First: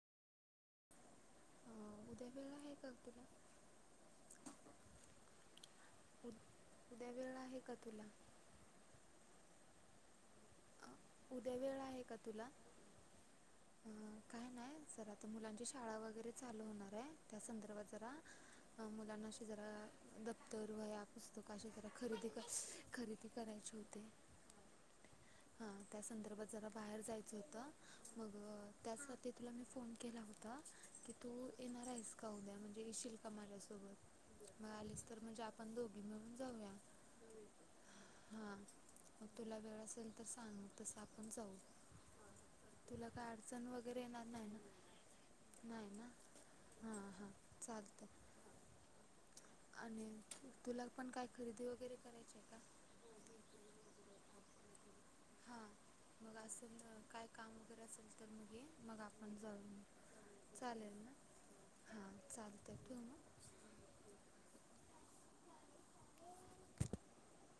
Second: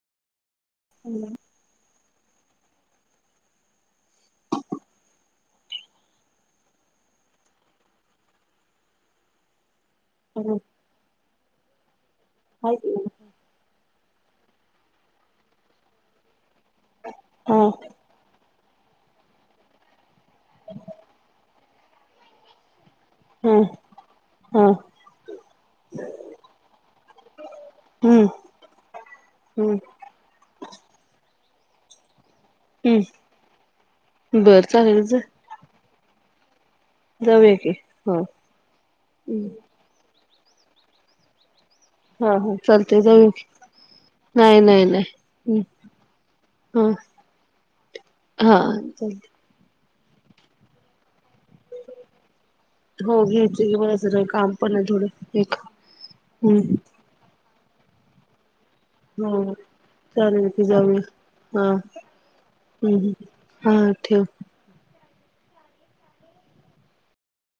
हम्म. अं, उद्या वेळ आहे का तुला? उद उद्या वेळ आहे का तुला? हॅलो? अं, उद्या वेळ आहे का तुला? अ काय नाही जरा आता मुलांची शाळा वगैरे चालू होणार आहे. त्या हा संदर्भात जरा मुलानशी जरा दप्तर, वह्या, पुस्तकं अशी जरा खरेदी क खरेदी हम्म करायची होते. त्या संदर्भात जरा बाहेर जायचं होतं. हम्म मग त्यासाठी तुला मी हम्म फोन केला होता की तु क उद्या म्हणजे येशील का माझ्यासोबत? बरं मग चालेल आलीस जा तर म्हणजे आपण दोघी मिळून जाऊया. जाऊया की हो हां मग हम्म. तुला वेळ असेल तर सांग तसं आपण जाऊ. हा हो चालतय तुला जाऊया काय की, अडचण वगैरे येणार ना नाही नाही नाही नाही ना ह हां हां चालतं ह चालतय. आणि तुला पण काय खरेदी वगैरे करायची आहे का हो घ्यायचय, मला जरा काम पण हाय थोड. हा. मग आसल काय? काम वगैरे असेल तर मुलीच ह चालेल जाऊया हा हां चालतं ठेवू हम्म्म मग हा ठेव [unintelligible]